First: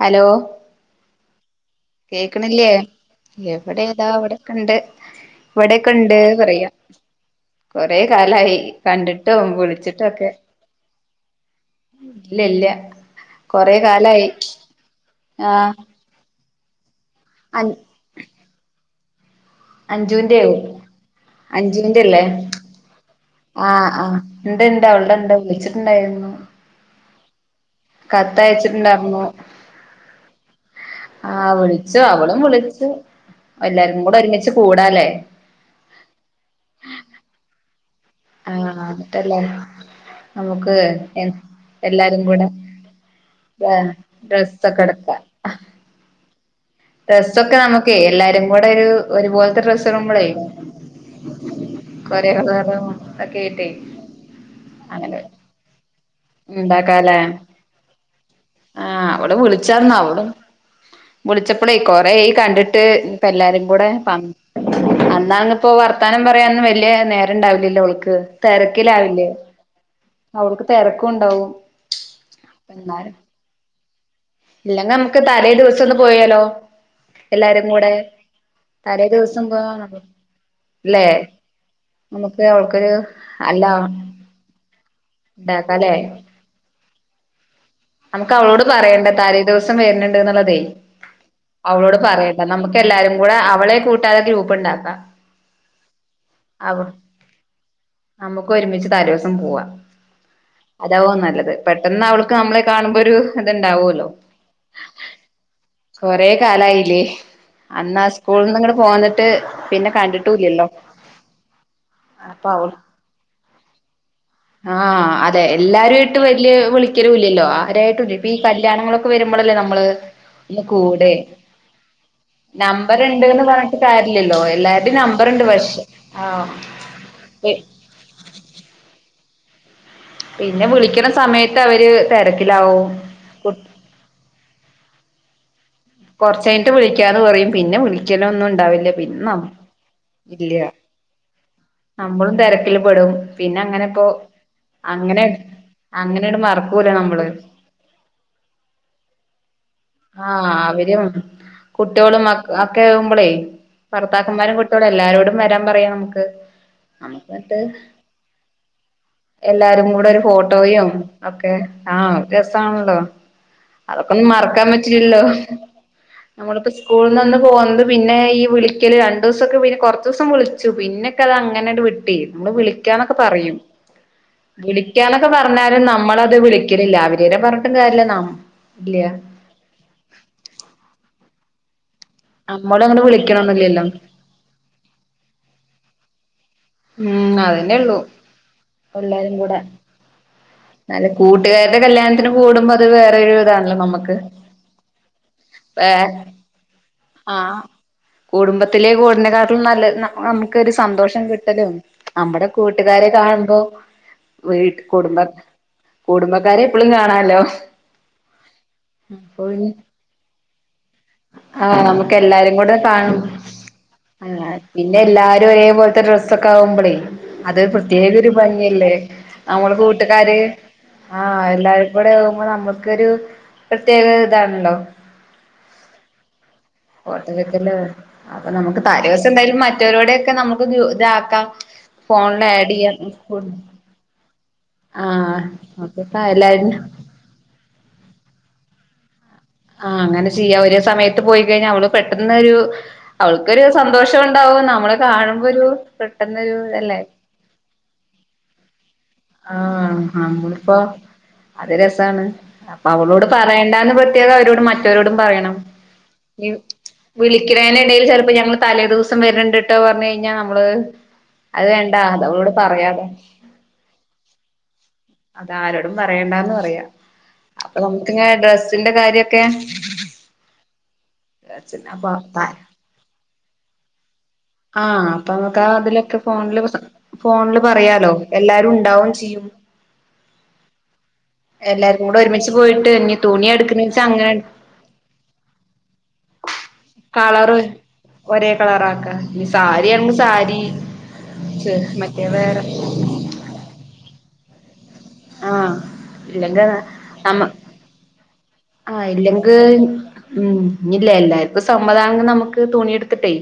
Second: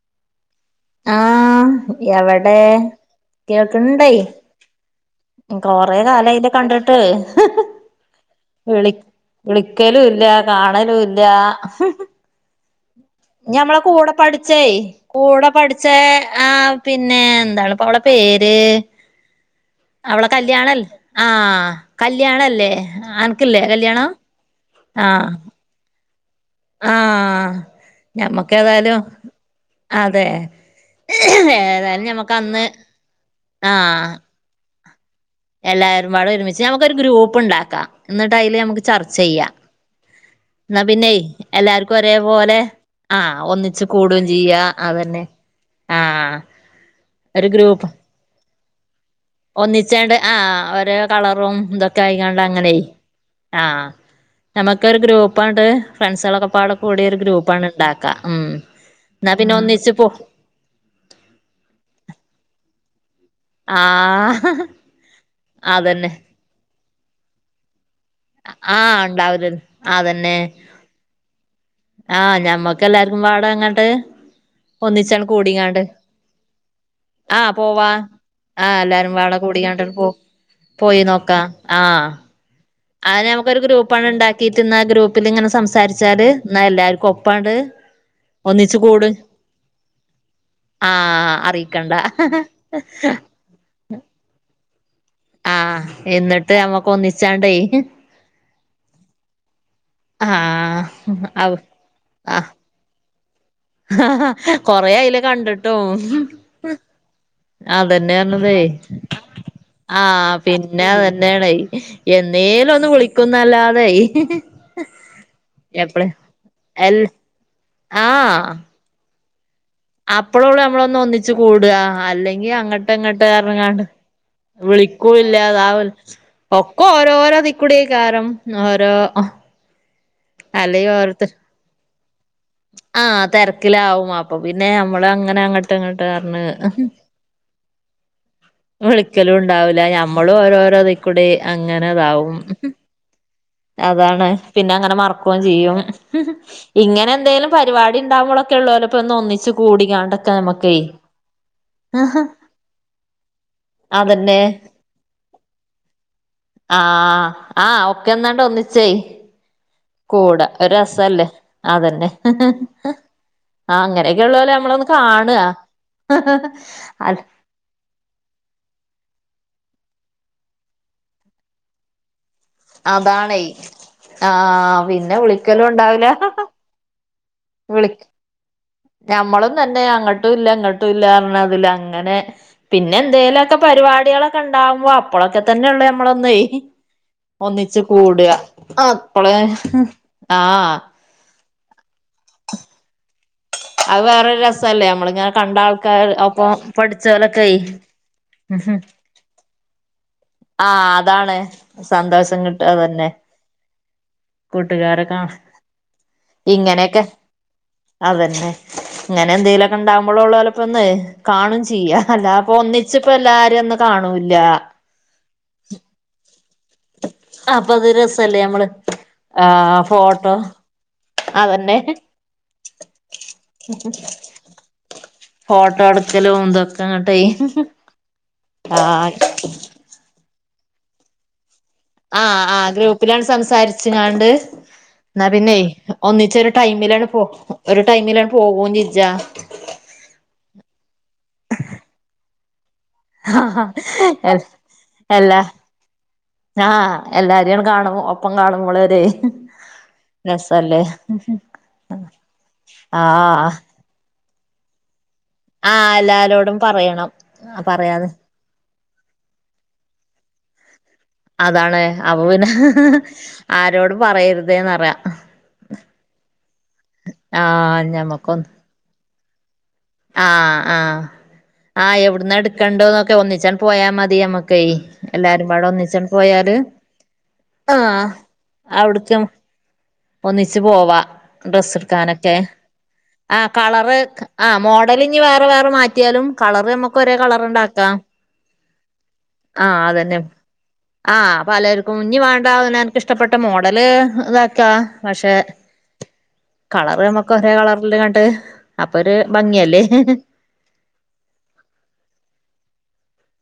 Hello ആഹ് എവടേ കേക്കണില്ലേ എവിടെ കേൾക്ക്ണ് താ ണ്ടെ. ഇവിടെക്കെണ്ട് കൊറേ ഇവിടെക്കെണ്ട് കാലായ്ലെ പറയാ കണ്ട്ട്ട്. കൊറെ കാലായി വിളി കണ്ടിട്ടും വിളിച്ചിട്ടും വിളിക്കലൂല്ലാ കാണലൂല്ലാ. ഇല്ലല്ല. ഇഞ്ഞി ഞമ്മളെ കൂട പഠ്ച്ചേ കൂടെ ആഹ് പഠ്ച്ചാ ആഹ് പിന്നെ അൻ എന്താണ്പ്പ അവളെ പേര് അവളെ അഞ്ജുന്റെവും കല്യാണല്ല് ആഹ് അഞ്ജുവിന്റെല്ലേ കല്യാണല്ലേ അനക്ക്ല്ലെ കല്യാണം ഇണ്ട്ണ്ട് ആഹ് അവൾടണ്ട് വിളിച്ചിട്ട്ണ്ടായ്രുന്നു ആഹ് ഞമ്മക്കേതായലും കത്തയച്ചിട്ടുണ്ടായിരുന്നു അതേ ആഹാ വിൾച്ചു അവളും വിളിച്ചു എല്ലാർക്കു കുട ആഹ് ഒരുമിച്ച് കൂടാലെ എല്ലാരുംപാടെ ഒരുമിച്ച് ഞമ്മക്കൊരു ഗ്രൂപ്പ് ഇണ്ടാക്ക ഇന്നിട്ട് അയില് ഞമ്മക്ക് ആഹ് എന്നിട്ടല്ലേ ചർച്ചെയ്യ നമുക്ക് ഇന്ന പിന്നെയ് എല്ലാർക്കു ഒരേ എല്ലാരും കൂടെ പോലെ ആഹ് ഒന്നിച്ച് കൂടും ചിയ്യാ ഡ്രസ്സൊക്കെ അതെന്നെ ഡ്രെസ്സൊക്ക ഗ്രൂപ്പ് നമ്മക്കെ എല്ലാരു കൂട ഒരൂ ഒന്നിച്ചാണ്ട് ആഹ് ഒരേ കളറും കൊറേ ഇതൊക്കായിങ്ങാണ്ട് അങ്ങനെ കളറും ഒക്കെ ആയിട്ടേ ആഹ് ഞമക്ക് ഒരു അങ്ങനെ ഗ്രൂപ്പണ്ട് ഫ്രണ്ട്സുകളൊക്കെ പാട കൂടിയൊ ഇണ്ടാക്കാലേ ഒരു ഗ്രൂപ്പാണ് ഉണ്ടാക്കുക ഉം ആഹ് എന്നാ അവള് പിന്നെ ഒന്നിച്ച് വിളിച്ചാർന്നു പോ അവളും വിളിച്ചപ്പളേ കൊറെയി കണ്ടിട്ട് ഉം ഇപ്പ എല്ലാരും കൂടെ പ്പം ആഹ് അന്നാ അങ്ങ് ഇപ്പോ അതന്നെ വർത്താനം പറയാന്ന് വലിയ നേ രണ്ടാവില്ലല്ലോ ഓൾക്ക് ആഹ് തിരക്കിലാവില്ലേ ഉണ്ടാവൂലേ അതന്നെ തിരക്കും ഉണ്ടാവും ആഹ് ഞമ്മക്ക് എല്ലാർക്കും പാട അങ്ങട്ട് ഇല്ലെങ്ക നമുക്ക് ഒന്നിച്ചാണ് തലേ കൂടിങ്ങാണ്ട് ദിവസം ഒന്ന് പോയാലോ ആഹ് എല്ലാരും പോവാ കൂടെ ആഹ് തലേ എല്ലാരും വാള ദിവസം കൂടിയാണ്ട് പോവാ പോ പോയി ല്ലേ നോക്കാം ആഹ് നമുക്ക് ഓൾക്കൊരു അത് നമുക്കൊരു ഗ്രൂപ്പാണ് ഉണ്ടാക്കിട്ട് ഇന്ന ഗ്രൂപ്പിൽ ഇങ്ങനെ ഉണ്ടാക്കാല്ലേ സംസാരിച്ചാല് എന്നാ എല്ലാവർക്കും ഒപ്പണ്ട് നമുക്ക് അവളോട് പറയേണ്ട താലേ ദിവസം വരുന്നുണ്ട് എന്നുള്ളതേ ആഹ് അറിയിക്കണ്ട അവളോട് പറയണ്ട നമുക്ക് എല്ലാരും കൂടെ അവളെ കൂട്ടാതെ ഗ്രൂപ്പ് ഉണ്ടാക്കാം ആഹ് എന്നിട്ട് അവ നമ്മക്ക് ഒന്നിച്ചാണ്ടേ നമുക്ക് ഒരുമിച്ച് തലേവസം പോവാ ആഹ് അതാവോ അവ നല്ലത് പെട്ടെന്ന് അവൾക്ക് നമ്മളെ കാണുമ്പോ ഒരു ഇത്ണ്ടാവുല്ലോ കൊറെ അയീലെ കണ്ടി കൊറെ കാലായില്ലേ അന്ന് ആ അതന്നെയറഞ്ഞതേ സ്കൂളിൽന്ന് ഇങ്ങട് പോന്നിട്ട് പിന്നെ ആഹ് കണ്ടിട്ടൂല്ലല്ലോ പിന്നെ അതന്നെയണേ അപ്പൊ അവൾ എന്നേലും ഒ ന്ന് വിളിക്കുന്നല്ലാതെ ആഹ് അതെ എല്ലാരു എപ്പള് ആയിട്ട് വല്യ എൽ വിളിക്കലുംല്ലല്ലോ ആരായിട്ടും ഇപ്പൊ ഈ കല്യാണങ്ങളൊ ക്കെ വരുമ്പോളല്ലേ നമ്മള് അപ്പഴ ഉള്ള് നമ്മളൊ ഒന്ന് ഒന്നിച്ച് കൂടുക അല്ലെങ്കി അങ്ങോട്ട നമ്പർ അങ്ങോട്ട് ഉണ്ട്ന്ന് പറഞ്ഞിട്ട് ർഞ്ഞ്കാണ്ട് കാര്യല്ലല്ലോ എല്ലാരുടെയും വിളിക്കൂല്ല നമ്പറുണ്ട് താവ പക്ഷെ ആഹ് ഒക്ക ഓരോരോത്ക്കൂടി കാരം ഓരോ പിന്നെ അല്ലെങ്കി വിളിക്കണ ഓരോരുത്ത സമയത്ത് അവര് തിരക്കിലാവും ക്കിലവും അപ്പ പിന്നെ നമ്മള് അങ്ങനെ അങ്ങ ട്ടങ്ങാട്ട് ർഞ്ഞ് കൊറച്ച് കഴിഞ്ഞിട്ട് വിളിക്കാന്ന് പറയും പിന്നെ വിളിക്കലൊന്നും ഉണ്ടാവില്ല പിന്നെ ന വിളിക്കലും ഉണ്ടാവില്ല ഞമ്മളും ഇല്ല ഓരോരോ ദി കുടെ നമ്മളും അങ്ങനെതാവും തിരക്കിൽ പെടും പിന്നെ അങ്ങനെ ഇപ്പോ അതാണ് പിന്നെങ്ങനെ അങ്ങനെ മർക്കും ചെയ്യും അങ്ങനെയട് മറക്കൂല ഇങ്ങനെ നമ്മള് എന്തേലും പരിപാടി ഉണ്ടാവുമ്പോളെക്കെ ഉള്ളൂ ഓലെക്കെ ഒന്നിച്ച് കൂടി ആഹ് അവരും കുട്ടികളും മക് ഒക്കെ ആവുമ്പോളേ അതന്നെ ഭർത്താക്കന്മാരും ക് [unintelligible] എല്ലാരോടും വരാൻ പറയാം നമുക്ക് ആഹ് നമുക്ക് എന്നിട്ട് ആഹ് ഒക്കെ ഒന്നാണ്ട് ഒന്നിച്ചേ എല്ലാരും കൂടെ ഒരു കൂടാ ഫോട്ടോയും രസല്ലേ ഒക്കെ അതന്നെ ആഹ് ഒരു രസാണല്ലോ ആഹ് അതൊക്ക അങ്ങനെയൊക്കെ ഒന്നും ഉള്ളോലെ മറക്കാൻ നമ്മളൊന്ന് പറ്റില്ലല്ലോ കാണാ നമ്മളിപ്പോ സ്കൂൾന്ന് ഒന്ന് പോന്നത് പിന്നെ ഈ വിളിക്കല് രണ്ടൂസൊക്കെ പിന്നെ കുറച്ച് ദിവസം വിളിച്ചു പിന്നെക്കെ അത് അങ്ങനെ അട് വി ട്ടേ നമ്മള് വിളിക്കന്നൊക്കെ അതാണേ പറയും ആഹ് പിന്നെ വിളിക്കന്നൊക്കെ വിളിക്കലും പറഞ്ഞാലും നമ്മളത് വിളി ക്കണില്ല വിളിക് ഞമ്മളും തന്നെ അങ്ങോട്ടും ഇല്ല അങ്ങോട്ടും ഇല്ല റഞ്ഞതില അങ്ങനെ നമ്മളും പിന്നെ അങ്ങട് എന്തേലുമൊക്കെ വിളിക്കണൊന്നില്ലല്ലോ പരിപാടികളൊക്കെ ഉണ്ടാവുമ്പോ അപ്പളൊക്കെ തന്നെയുള്ളു നമ്മളൊന്നെ ഉം അതന്നെ ഒന്നിച്ച് ഉള്ളൂ കൂടുക അപ്പളെ എല്ലാരും കൂടെ ആഹ് നല്ല കൂട്ടുകാരുടെ കല്യാണത്തിന് കൂടുമ്പോ അത് വേറെരു ഇതാ അത് വേറൊരു രസല്ലേ നമ്മളിങ്ങനെ കണ്ട ഏഹ് ആൾക്കാര് ഒപ്പം പഠിച്ചോലൊക്കെയ് ആഹ് കുടുംബത്തിലെ കൂടിനക്കാട്ടിലും നല്ല ന നമുക്കൊരു ആഹ് സന്തോഷം കി അതാണ് ക്കലും സന്തോഷം നമ്മടെ കിട്ടുക കൂട്ടുകാരെ തന്നെ കാണുമ്പോ വീ കൂട്ടുകാരെ കുടുംബ കാ കുടുംബക്കാരെ എപ്പഴും ഇങ്ങനെയൊക്കെ കാണാല്ലോ ഇപ്പൊ നമ്മളള്ളോലപ്പന്ന് കാണും ചെയ്യാ അല്ലാതെപ്പൊ എല്ലാരും കൂടെ ഒന്നിച്ചപ്പ കാണും എല്ലാരും ഒന്ന് കാണൂല ആഹ് പിന്നെ എല്ലാരും ഒരേപോലത്തെ ഡ്രസ സൊക്കെ ആവുമ്പളേ അത് അപ്പൊ പ്രത്യേക ഒരു രസല്ലേ നമ്മള് ഭംഗിയല്ലേ നമ്മള് ആഹ് ഫോട്ടോ കൂട്ടുകാര് ആഹ് അതന്നെ എല്ലാരും കൂടെ ആകുമ്പോ നമ്മക്കൊരു പ്രത്യേക ഇതാണല്ലോ. ഫോട്ടോട്ക്കലും ഇതൊ ഫോട്ടോ എട്ക്കലും അപ്പൊ നമുക്ക് തലെ ആഹ് ദിവസം എന്തായാലും മറ്റോരോടൊക്കെ നമുക്ക് ഇതാക്കാം. ആഹ് ഫോണിൽ ആഡ് ആഹ് ചെയ്യാം ഗ്രൂപ്പിലണ്ട് സംസാരിച്ച്ങ്ങാണ്ട് ന്നാ ആഹ് പിന്നെയ് നോക്കിപ്പ ഒന്നിച്ച് ഒരു എല്ലാരും ടൈമിലണ് പോ ഒരു ടൈമിലണ് പോകൂം ചെജ്ജാ. ആഹ് അങ്ങനെ ചെയ്യാം ഒരേ സമയത്ത് പോയി കഴിഞ്ഞാ അവള് പെട്ടെന്നൊരു അവൾക്കൊരു ആഹ് സന്തോഷം എൽ ഉണ്ടാവു നമ്മളെ എല്ലാ കാണുമ്പോ ഒരു പെട്ടെന്നൊരു ഇതല്ലേ. പ്പം കാണുമ്പൊളൊരെ ആഹ് നമ്മളിപ്പോ അത് രസാണ് അപ്പൊ അവളോട് ആഹ് പറയേണ്ടാന്ന് പ പ്രതേക അവരോടും മറ്റരോടും പറയണം ആഹ് ഈ എല്ലാരോടും പറയണം വിളിക്ക്ണെനിടയില് പറയാതെ ചെലപ്പോ ഞമ്മള് തലേ ദിവസ സം വരണ്ടിട്ടോ പറഞ്ഞു കഴിഞ്ഞാൽ നമ്മള് അത് അതാണ് വേണ്ട അപ്പൊ അത് പിന്നെ അവളോട് പറയാതെ ആരോടും പറയരുതേന്ന് പറയ അത ആരോടും പറയണ്ടാന്ന് പറയാ അപ്പൊ ആഹ് നമുക്കങ്ങെനെ ഞമ്മക്കൊന്ന് ഡ്രസ്സിന്റെ കാര്യൊക്കെ? ആഹ് ആഹ് ആഹ് അപ്പൊ എവിടുന്ന എടുക്കണ്ടന്നൊക്കെ ഒന്നിച്ചണ് പോയാ മതി നമ്മക് ക്കയ്. ആഹ് അപ്പൊ എല്ലാരും നമുക്ക് പാടെ ഒന്നിച്ചണ് അതിലൊക്കെ പോയാല് ഫോണില് ഫോണില് ആഹ് പറയാലോ എല്ലാരും ഉണ്ടാവും അവിട്ക്ക് ചെയ്യും ഒന്നിച്ച് പോവാ ഡ്രസ്സ് എല്ലാരും കൂടെ എടുക്കാനൊക്കെ ഒരുമിച്ച് പോയിട്ട് ഇനി തുണി ആഹ് എടുക്കണ കളറ് വെച്ചാ അങ്ങനെ ആ മോ ടലിഞ്ഞ് വേറെ വേറെ മാറ്റിയാലും കളറ് നമ്മക്ക് ഒരേ കളറ് കളറണ്ടാക്കാം. ഒരേ കളറാക്ക ഇനി ആഹ് സാരിയാണെങ്കി അതന്നെ സാരി ആഹ് പലർക്കും ഞ്ഞ് മറ്റേ മാണ്ട വേറെ അവനാൻകിഷ് ട്ടപ്പെട്ട മോഡല് ഇതാക്കാ പക്ഷെ ആഹ് ഇല്ലെങ്കി കളർ നമ്മക്ക് നമ്മ ഒരേ കളർലിങ്ങട്ട് അപ്പൊ ആഹ് ഒരു ഇല്ലെങ്ക് ഭംഗിയല്ലേ? ഉം ഇനി ഇല്ലെ എല്ലാർക്കും സമ്മധാണെങ്കി നമുക്ക് തുണി എടുത്തിട്ടേയ്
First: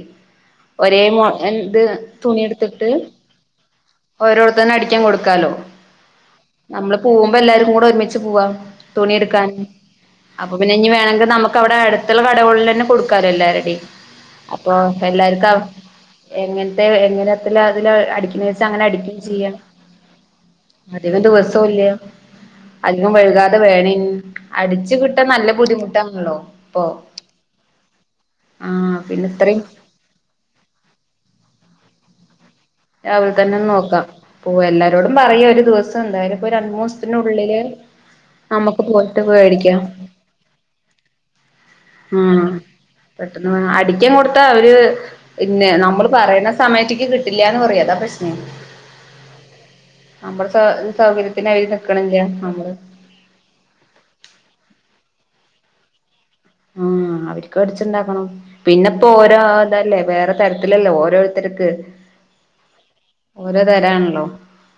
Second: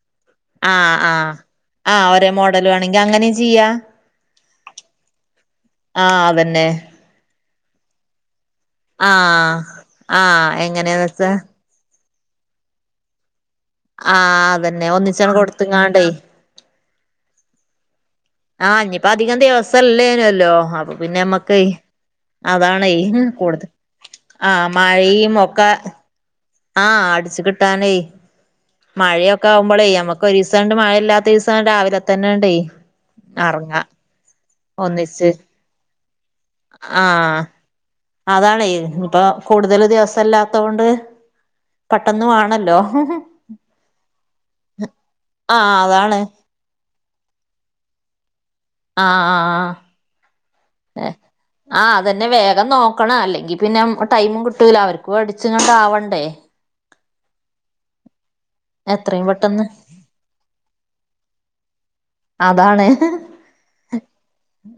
ആഹ് ഒരേ മൊ ആഹ് ന്ത് ആഹ് ഒരേ തുണി മോഡല് എടുത്തിട്ട് വേണെങ്കി അങ്ങനെയും ചെയ്യാ ഓരോത്തന്നെ അടിക്കാൻ കൊടുക്കാലോ? ആഹ് അതെ നമ്മള് പോവുമ്പോ എല്ലാവരും കൂടെ ഒരുമിച്ച് പോവാ തുണി എടുക്കാൻ ആഹ് ആഹ് അപ്പൊ പിന്നെ ഇഞ്ഞി എങ്ങനെയാന്ന് വേണങ്കി വെച്ചാ നമക് ക്കവിടെ അടുത്തുള്ള കടകളിൽ തന്നെ കൊടുക്കാല്ലോ എല്ലാരുടെം ആഹ് അതന്നെ ഒന്നിച്ചണ്ട് കൊടുത്ത്ങ്ങാണ്ടേയ് എങ്ങനത്തെ എങ്ങനത്തിലാ അതില അടി എങ്ങനെച്ച ആഹ് അങ്ങനെ ഇനിയിപ്പ അടിക്കയും അധികം ചെയ്യാം ദിവസല്ലേനല്ലോ അപ്പൊ പിന്നെ അധികം നമ്മക്ക് ദിവസോം ഇല്ല അതാണേ അധികം വൈകാതെ കൂടുതൽ വേണേൻ ആഹ് അടിച്ചു കിട്ടാൻ മഴയും നല്ല ഒക്കെ ബുദ്ധിമുട്ടാണല്ലോ? ഇപ്പൊ ആഹ് അടിച്ചു കിട്ടാനേയ് ആഹ് പിന്നെ മഴൊക്കെ ഇത്രയും ആവുമ്പോ ളെ നമക്ക് ഒരീസാണ്ട് മഴയില്ലാത്ത ദിവസം രാവിലെ തന്നെ ആണ്ടേ രാവിലെ തന്നെ നോക്കാം പോ എല്ലാരോടും ഒന്നിച്ച് പറയ ഒരു ദിവസം എന്തായാലും ഇപ്പൊരു രണ്ട് മൂന്നീസത്തിനുള്ളില് അതാണെയ് ഇനിപ്പൊ കൂടുതൽ ദിവസല്ലാത്തോണ്ട് പെട്ടെന്ന് മാണല്ലോ പെട്ടെന്ന് ആഹ് അടിക്കൻ കൊടുത്താ അവര് പിന്നെ ആഹ് നമ്മള് അതാണ് പറയുന്ന സമയത്തേക്ക് കി ട്ടില്ലാന്ന് പറയോ? അതാ പ്രശ്നം ആഹ് ആഹ് ആഹ് നമ്മുടെ സൗ സൗകര്യത്തിന് അവര് നിക്കണില്ലാ നമ്മള് [unintelligible] അല്ലെങ്കിൽ പിന്നെ ടൈമും കിട്ടൂല്ല അവർക്കും അടിച്ചിങ്ങണ്ട് ആവണ്ടേ അഹ് അവർക്കും അടിച്ചുണ്ടാക്കണം പിന്നെപ്പോ എത്രയും ഓരോ പെട്ടെന്ന് ഇതല്ലേ വേറെ തരത്തിലല്ലെ ഓരോരുത്തർക്ക് അതാണ് ഓരോ തരാണല്ലോ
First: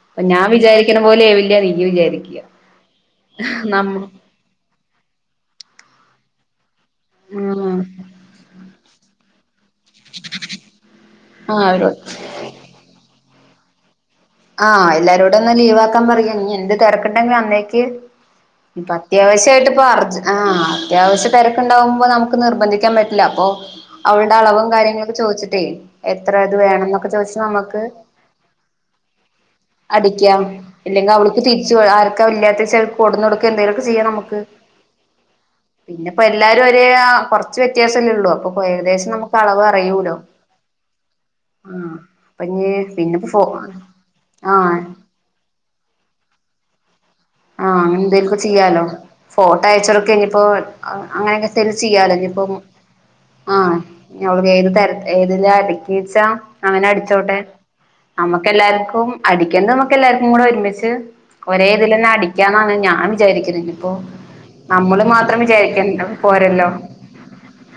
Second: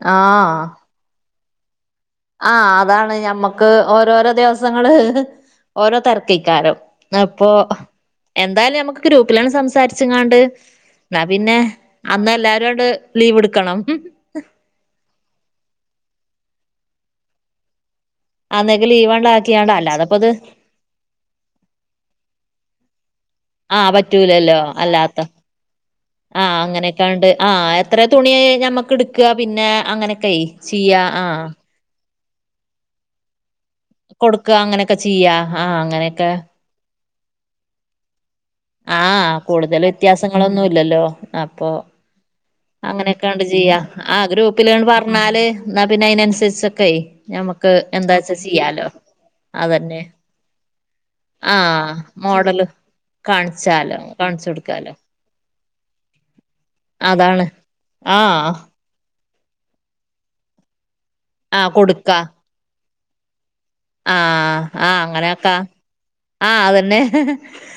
ഇപ്പൊ ഞാൻ ആഹ് വിചാരിക്കണ പോലെയാവില്ല നീയ് വിചാരിക്ക ആഹ് അതാണ് ഞമ്മക്ക് ഓരോരോ ദിവസങ്ങള് ഓരോ തിരക്കയിക്കാരം അപ്പൊ ആഹ് എന്തായാലും നമുക്ക് ഗ്രൂപ്പിലണ് സംസാ രിച്ചിങ്ങാണ്ട് എന്നാ പിന്നെ ആഹ് അവരോട് അന്ന് എല്ലാരുങ്ങട് ലീവ് എടുക്കണം ആഹ് എല്ലാവരോടും അന്ന് ലീവാക്കാൻ പറയ ഇനി എന്ത് തെരക്കുണ്ടെങ്കിലും അന്നേക്ക് അന്നേക്ക് ഇനിപ്പം ലീവാണ്ട് അത്യാവശ്യായിട്ട് ആക്കിയാണ്ട ഇപ്പ അർജ അല്ലാതെപ്പത് ആ അത്യാവശ്യം തിരക്കുണ്ടാവുമ്പോ നമുക്ക് നിർബന്ധിക്കാൻ പറ്റില്ല അപ്പൊ ആഹ് അവളുടെ പറ്റൂലല്ലോ അളവും കാര്യങ്ങളൊക്കെ അല്ലാത്ത ചോദിച്ചിട്ടേ എത്ര ഇത് വേണം എന്നൊക്കെ ചോദിച്ച് നമുക്ക് തുണിയെ ഞമ്മക്ക് എടുക്കുക പിന്നെ അങ്ങനെയൊക്കെയ് ചെയ്യാ ആഹ് ആർക്കോല്ല്യാത്ത ചെല കൊണ്ടുന്നു കൊടുക്കേ എന്തെലുമൊക്കെ ചെയ്യണം നമുക്ക് കൊടുക്ക അങ്ങനെയൊക്കെ ചെയ്യാ ആ പിന്നിപ്പോ അങ്ങനെയൊക്കെ എല്ലാരും ഒര് കുറ ച്ചു വ്യത്യാസല്ലെയുള്ളൂ അപ്പൊ ഏകദേശം ആഹ് നമുക്ക് അളവ് കൂടുതൽ അറിയൂലോ വ്യത്യാസങ്ങളൊന്നുല്ലല്ലോ അപ്പൊ ആഹ് അപ്പൊ ഇനി പിന്നെപ്പോ ഫോ അങ്ങനെയൊക്കെയാണ്ട് ചെയ്യാ ആഹ് ഗ്രൂപ്പിലേണ് പറഞ്ഞാല് എന്നാ പിന്നെ അതിനനുസരിച്ചൊക്കേ ഞമ്മക്ക് ആഹ് അങ്ങനെ എന്താച്ചാ എന്തേലൊക്കെ ചെയ്യാലോ ഫോട്ടോ അതന്നെ അയച്ചോടുക്കെ ഇനിയിപ്പോ അങ്ങനൊക്കേ ആ തന്നെ ചെയ്യാലോ ഇനിയിപ്പോ മോഡല് കാണിച്ചാലോ ആഹ് കാണിച്ചു ഏത് തര കൊടുക്കാലോ ഏത് ജാതിക്കേച്ച അങ്ങനെ അടിച്ചോട്ടെ അതാണ് ആ നമ്മക്കെല്ലാർക്കും അടിക്കേണ്ടത് നമുക്ക് എല്ലാവർക്കും കൂടെ ഒരുമിച്ച് ആ ഒരേ ഇതിൽ തന്നെ അടിക്കാ എന്നൊന്നും ഞാൻ വിചാരിക്കുന്നില്ല ആഹ് ആഹ് അങ്ങനാക്കാ ആഹ് പോരല്ലോ അതന്നെ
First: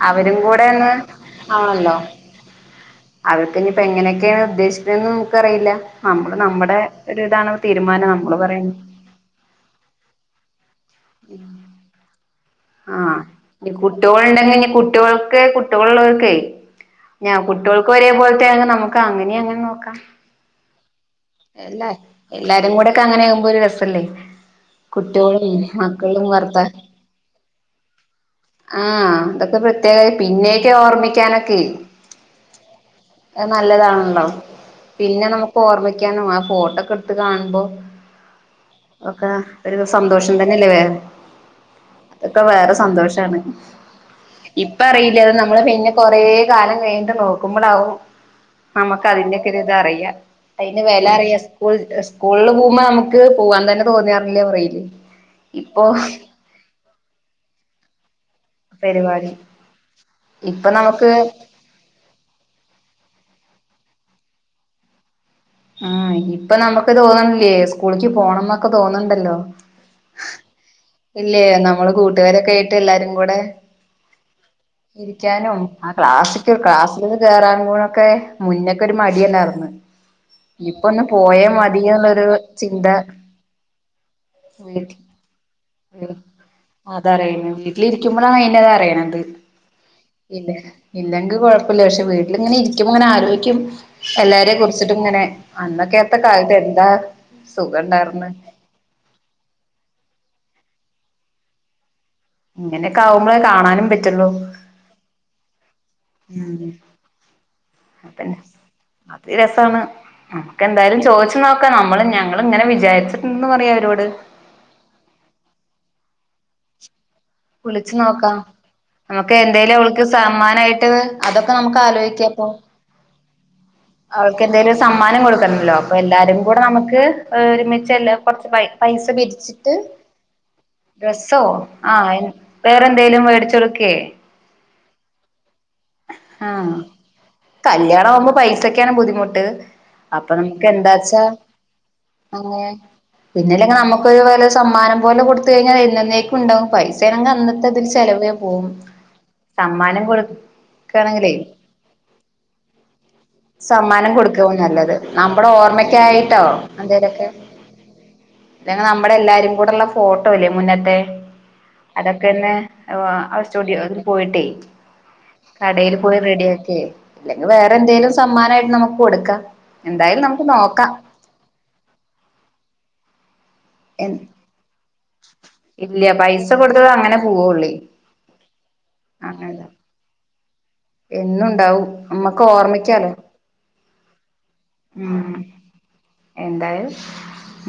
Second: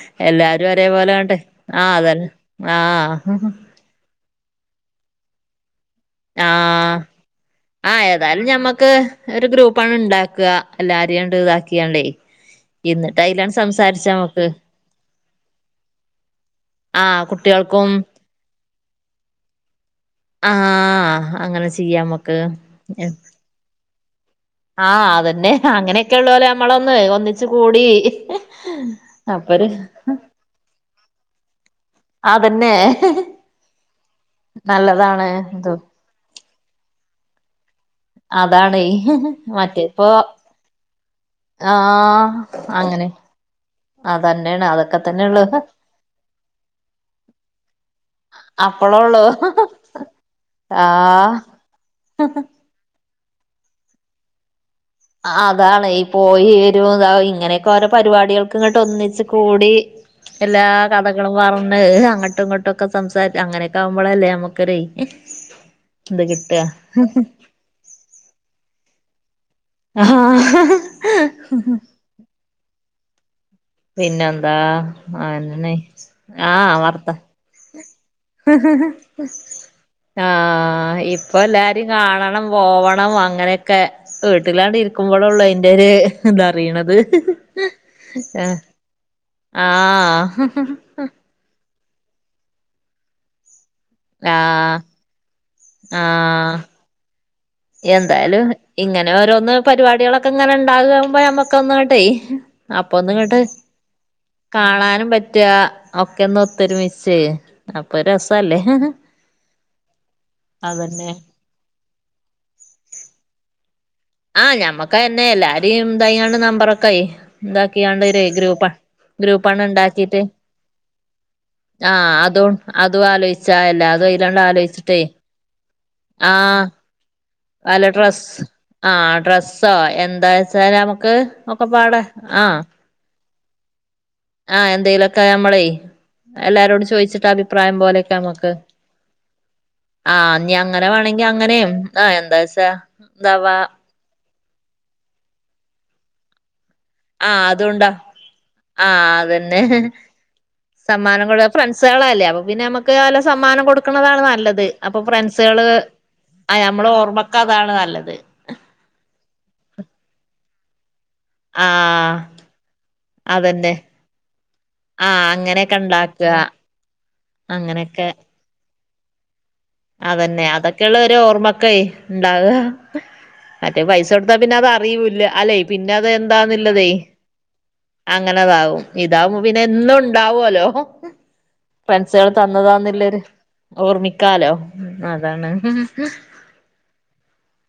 അവരും കൂടെ എല്ലാരും ഒന്ന് ഒരേപോലെ വേണ്ടേ ആഹ് അതന്നെ ആഹ് ഇപ്പൊ എങ്ങനെയൊക്കെയാണ് ഉദ്ദേശിക്കുന്നത് എന്ന് നമുക്കറിയില്ല നമ്മള് നമ്മുടെ ആഹ് ഒരു ഇതാണ് ആഹ് തീരുമാനം നമ്മള് ഏതായാലും പറയുന്നത് ഞമ്മക്ക് ഒരു ഗ്രൂപ്പാണ് ഉണ്ടാക്കുക എല്ലാരെയാണ്ട് ഇതാക്കിയാണ്ടേ എന്നിട്ട് അയിലാണ് ആഹ് സംസാരിച്ചാ നമ്മക്ക് കുട്ടിയോളുണ്ടെങ്കി ഇനി കുട്ടിയൊൾക്കേ കുട്ടികൾ ഉള്ളോർക്കേ ആഹ് ഞാ കുട്ടികൾക്ക് കുട്ടികൾക്കും ഒരേ പോലത്തെ ആണെങ്കിൽ നമുക്ക് അങ്ങനയെ അങ്ങ് നോക്കാം ആഹ് അങ്ങനെ ചെയ്യാമക്ക് മ്പോ, രസല്ലേ? ആഹ് അതന്നെ കുട്ടികളും മക്കളും അങ്ങനെയൊക്കൊള്ളോലെ ഭർത്താ നമ്മളൊന്ന് ഒന്നിച്ച് കൂടി ആഹ്‌, തൊക്കെ അപ്പൊര് പ്രത്യേക പിന്നെ ക്കെ ഓർമ്മിക്കാനൊക്കെ. അതന്നെ അഹ്, നല്ലതാൺല്ലോ? പിന്നെ നല്ലതാണ് നമുക്ക് എന്തോ ഓർമി.... ക്കനോ ആ, ഫോട്ടോ ഒക്കെ ടുത്ത് കാണുമ്പോ? അതാണേ ഒക്ക, ഒരു മറ്റേപ്പോ സന്തോഷം തന്നെയല്ലേ വേറെ അതൊക്ക വേറെ സന്തോഷാണ്. അതന്നെ ഇപ്പ അറീല്ല. അത് നമ്മള് പിന്നെ കൊറേ കാലം കഴിഞ്ഞിട്ട് നോക്കുമ്പളാവും. നമുക്ക് അപ്പളള്ളൂ അതിന്റെ ഒക്കെ ഇത് അറിയാ, അതിന്റെ വില ആഹ് അറിയാ. സ്കൂ സ്കൂളിൽ പോ മ്മ, നമക്ക് പോവാൻ തന്നെ തോന്നിയാറില്ല പറയില്യേ? അ, ആഹ്, അതാണ്. ഈ പോയി വരു താ, ഇങ്ങനെയൊക്കെ ഓരോ പരിവാ ടികൾ. ക്കങ്ങട്ട് ഒന്നിച്ച് പരിപാടി കൂടി എല്ലാ ഇപ്പൊ നമുക്ക് കഥകളും വ ണ്, അഹ്‌, അങ്ങട്ടു ഇങ്ങട്ടു ക്കെ, സംസാരി അങ്ങനക്ക ആവുമ്പോളല്ലേ? നമ്മക് ഒരയ്. ആഹ്‌, ഇപ്പ നമക്ക് തോന്നണില്യേ, സ്കൂളിക്ക് പോണം ന്നൊക്ക തോന്നണ്ടല്ലോ? ആഹാ, ഹ, ഹ് ഇല്ലേ, നമ്മള് കൂട്ടുകാരൊക്കെ ആയിട്ട് എല്ലാരും കൂടെ പിന്നെ, ന്താ, അഹ്‌ ന, ഇരിക്കാനും നെ ആ ക്ലാസ്സിക്ക് ആഹ്‌, വർത്ത ക്ലാസ്സില് കേറാൻ കൂടൊക്കെ മുന്നൊക്കെ ഒരു മടിയല്ലായിരുന്ന് [inaudible] ആഹ്‌, ഒന്ന് ഇപ്പൊ പോയാ എല്ലാരിം മതിയെന്നുള്ളൊരു കാണണം ചിന്ത പോവണം അങ്ങനെ ക്കെ. വീട്ടിലാണ്ടിര് വീട്ടിൽ ക്കും. വളുള്ള അയ്ന്റ രു തറിയണത്. അതറിയണ വീട്ടിലിരിക്കുമ്പോഴാണ് ആഹ്‌ അതിന്റെത് അറിയണത് ആഹ് ഇല്ല ഇല്ലെങ്കിൽ കുഴപ്പമില്ല പക്ഷെ വീട്ടിലിങ്ങനെ ഇരിക്കുമ്പോ അങ്ങനെ ആലോചിക്കും എല്ലാരെയും ആഹ് കുറിച്ചിട്ട് ഇങ്ങനെ അന്നൊക്കെയാത്ത കാലത്ത് ആഹ് എന്താ സുഖം ഉണ്ടായിർന്ന് എന്തായാലും ഇങ്ങനെ ഓരോന്ന് പരിപാടികളൊക്കെ ഇങ്ങനെ ഉണ്ടാകുമ്പോ ഞമ്മക്ക് ഒന്നങ്ങോട്ടെ അങ്ങോട്ടെ അപ്പൊ ഇങ്ങനെയൊക്കെ ആവുമ്പോളേ ഒന്നിങ്ങോട്ട് കാണാനും പറ്റുള്ളൂ കാണാനും പറ്റുക ഒക്കെ ഒന്ന് ഉം ഒത്തൊരുമിച്ചേ അപ്പൊ അതന്നെ രസല്ലേ അത് രസമാണ് നമുക്ക് എന്തായാലും അതന്നെ ചോദിച്ച് നോ ക്കെ നമ്മള് ഞങ്ങള് ഇങ്ങനെ വിചാരിച്ചിട്ടുണ്ടന്ന് പറയാ അവരോട് ആഹ് ഞമ്മക്ക് അയിന്നെ എല്ലാരെയും ഇതായോണ്ട് നമ്പറൊക്കെയെ വിളിച്ചു എന്താക്കിയാണ്ട് നോക്കാം ഗ്രൂപ്പ നമുക്ക് ഗ്രൂപ്പാണ് എന്തേലും അവൾക്ക് ഇണ്ടാക്കിട്ട് സമ്മാനമായിട്ട് അതൊക്കെ നമുക്ക് ആഹ് ആലോചിക്കാം അപ്പൊ അതും അതും ആലോചിച്ചാ എല്ലാർക്കും അവൾക്ക് എന്തേലും സമ്മാനം കൊടുക്കണല്ലോ അപ്പൊ എല്ലാരും കൂടെ ആഹ് നമുക്ക് അല്ല ഒരുമിച്ച് എല്ലാ ഡ്രസ്സ് കുറച്ച് പൈ പൈസ ആഹ് ഡ്രസ്സോ പിരിച്ചിട്ട് എന്താച്ചാല് നമുക്ക് ഡ്രെസോ ഒക്കെപ്പാടെ ആഹ് വേറെ എന്തേലും മേടിച്ചു കൊടു ഓക്കെ ആഹ് എന്തേലുവൊക്കെ നമ്മളെ എല്ലാരോടും ചോദിച്ചിട്ട് അഭിപ്രായം പോലെയൊക്കെ അ ഇപ്പൊ പൈസക്കാണ് ബുദ്ധിമുട്ട് അപ്പൊ ഇഞ്ഞി നമുക്ക് അങ്ങനെ എന്താച്ചാ വേണെങ്കി അങ്ങനെയും ആഹ് അങ്ങനെ എന്താച്ചാ എന്താവാ പിന്നില്ലെങ്കി നമ്മുക്ക് സമ്മാനം പോലെ കൊടുത്ത് കഴിഞ്ഞാൽ എന്നന്നേക്കും ഉണ്ടാവും പൈ സയണെങ്കി ആഹ് അന്നത്തെ ഇതിൽ അതുണ്ടാ ചെലവേ പോവും ആഹ് അതന്നെ സമ്മാനം കൊടുക്കയാണെങ്കിലേ സേള അല്ലേ അപ്പൊ പിന്നെ നമ്മക്ക് ക്ക് വല്ല സമ്മാനം കൊടുക്കുന്നതാണ് കൊടുക്കാവും നല്ലത് അപ്പൊ നമ്മുടെ ഫ്രണ്ട്സുകള് ഓർമ്മക്കായിട്ടോ നമ്മള് ഓർമ്മക്ക് അതാണ് നല്ലത് അല്ലെ നമ്മടെ എല്ലാരും കൂടെയൊള്ള ഫോട്ടോ ഇല്ലേ മുന്നത്തെ ആഹ് അതൊക്കെയൊന്ന് അതന്നെ സ്റ്റുഡിയോന്ന് പോയിട്ടേ ആഹ് അങ്ങനെയൊക്കെ കടേൽ പോയി ഉണ്ടാക്കുക റെഡി ആക്കിയേ ഇല്ലെങ്കിൽ വേറെ അങ്ങനെയൊക്കെ എന്തേലും സമ്മാനവായിട്ട് നമുക്ക് കൊടുക്കാം എന്തായാലും നമുക്ക് നോക്കാം എന്റെ ഓർമ്മക്കായി ഉണ്ടാവുക മറ്റേ പൈസ കൊടുത്താ പിന്നെ അത് അറിയൂല്ല അല്ലെ പിന്നെ ഇല്ല പൈസ കൊടുത്തത് അതന്താന്നുള്ളതേ അങ്ങനെ പോവുള്ളേ അങ്ങനെതാവും ഇതാവുമ്പൊ പിന്നെ അങ്ങനെതാ എന്നും ഉണ്ടാവൂല്ലോ എന്നുണ്ടാവും ഫ്രണ്ട്സുകള് നമ്മക്ക് ഓർമ്മിക്കാലോ തന്നതാണെന്നുള്ളൊരു ഓർമിക്കാലോ ഉം അതാണ് എന്തായാലും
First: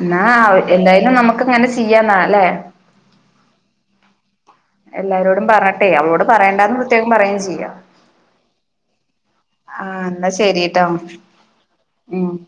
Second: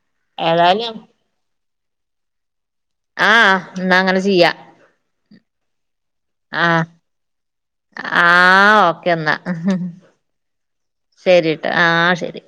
എന്ന ഏതായാലും എന്തായാലും നമുക്ക് ഇങ്ങനെ ചെയ്യാന്നാ അല്ലേ ആഹ് ന്നാ അങ്ങനെ ചെയ്യാ എല്ലാരോടും പറഞ്ഞട്ടെ അവളോട് പറയണ്ടാന്ന് ആഹ് പ്രത്യേകം പറയും ചെയ്യാം ആഹ് ഓക്കെ എന്നാ ആ എന്നാ ശരിട്ടോ ശരിട്ടാ ആഹ് ഉം ശരി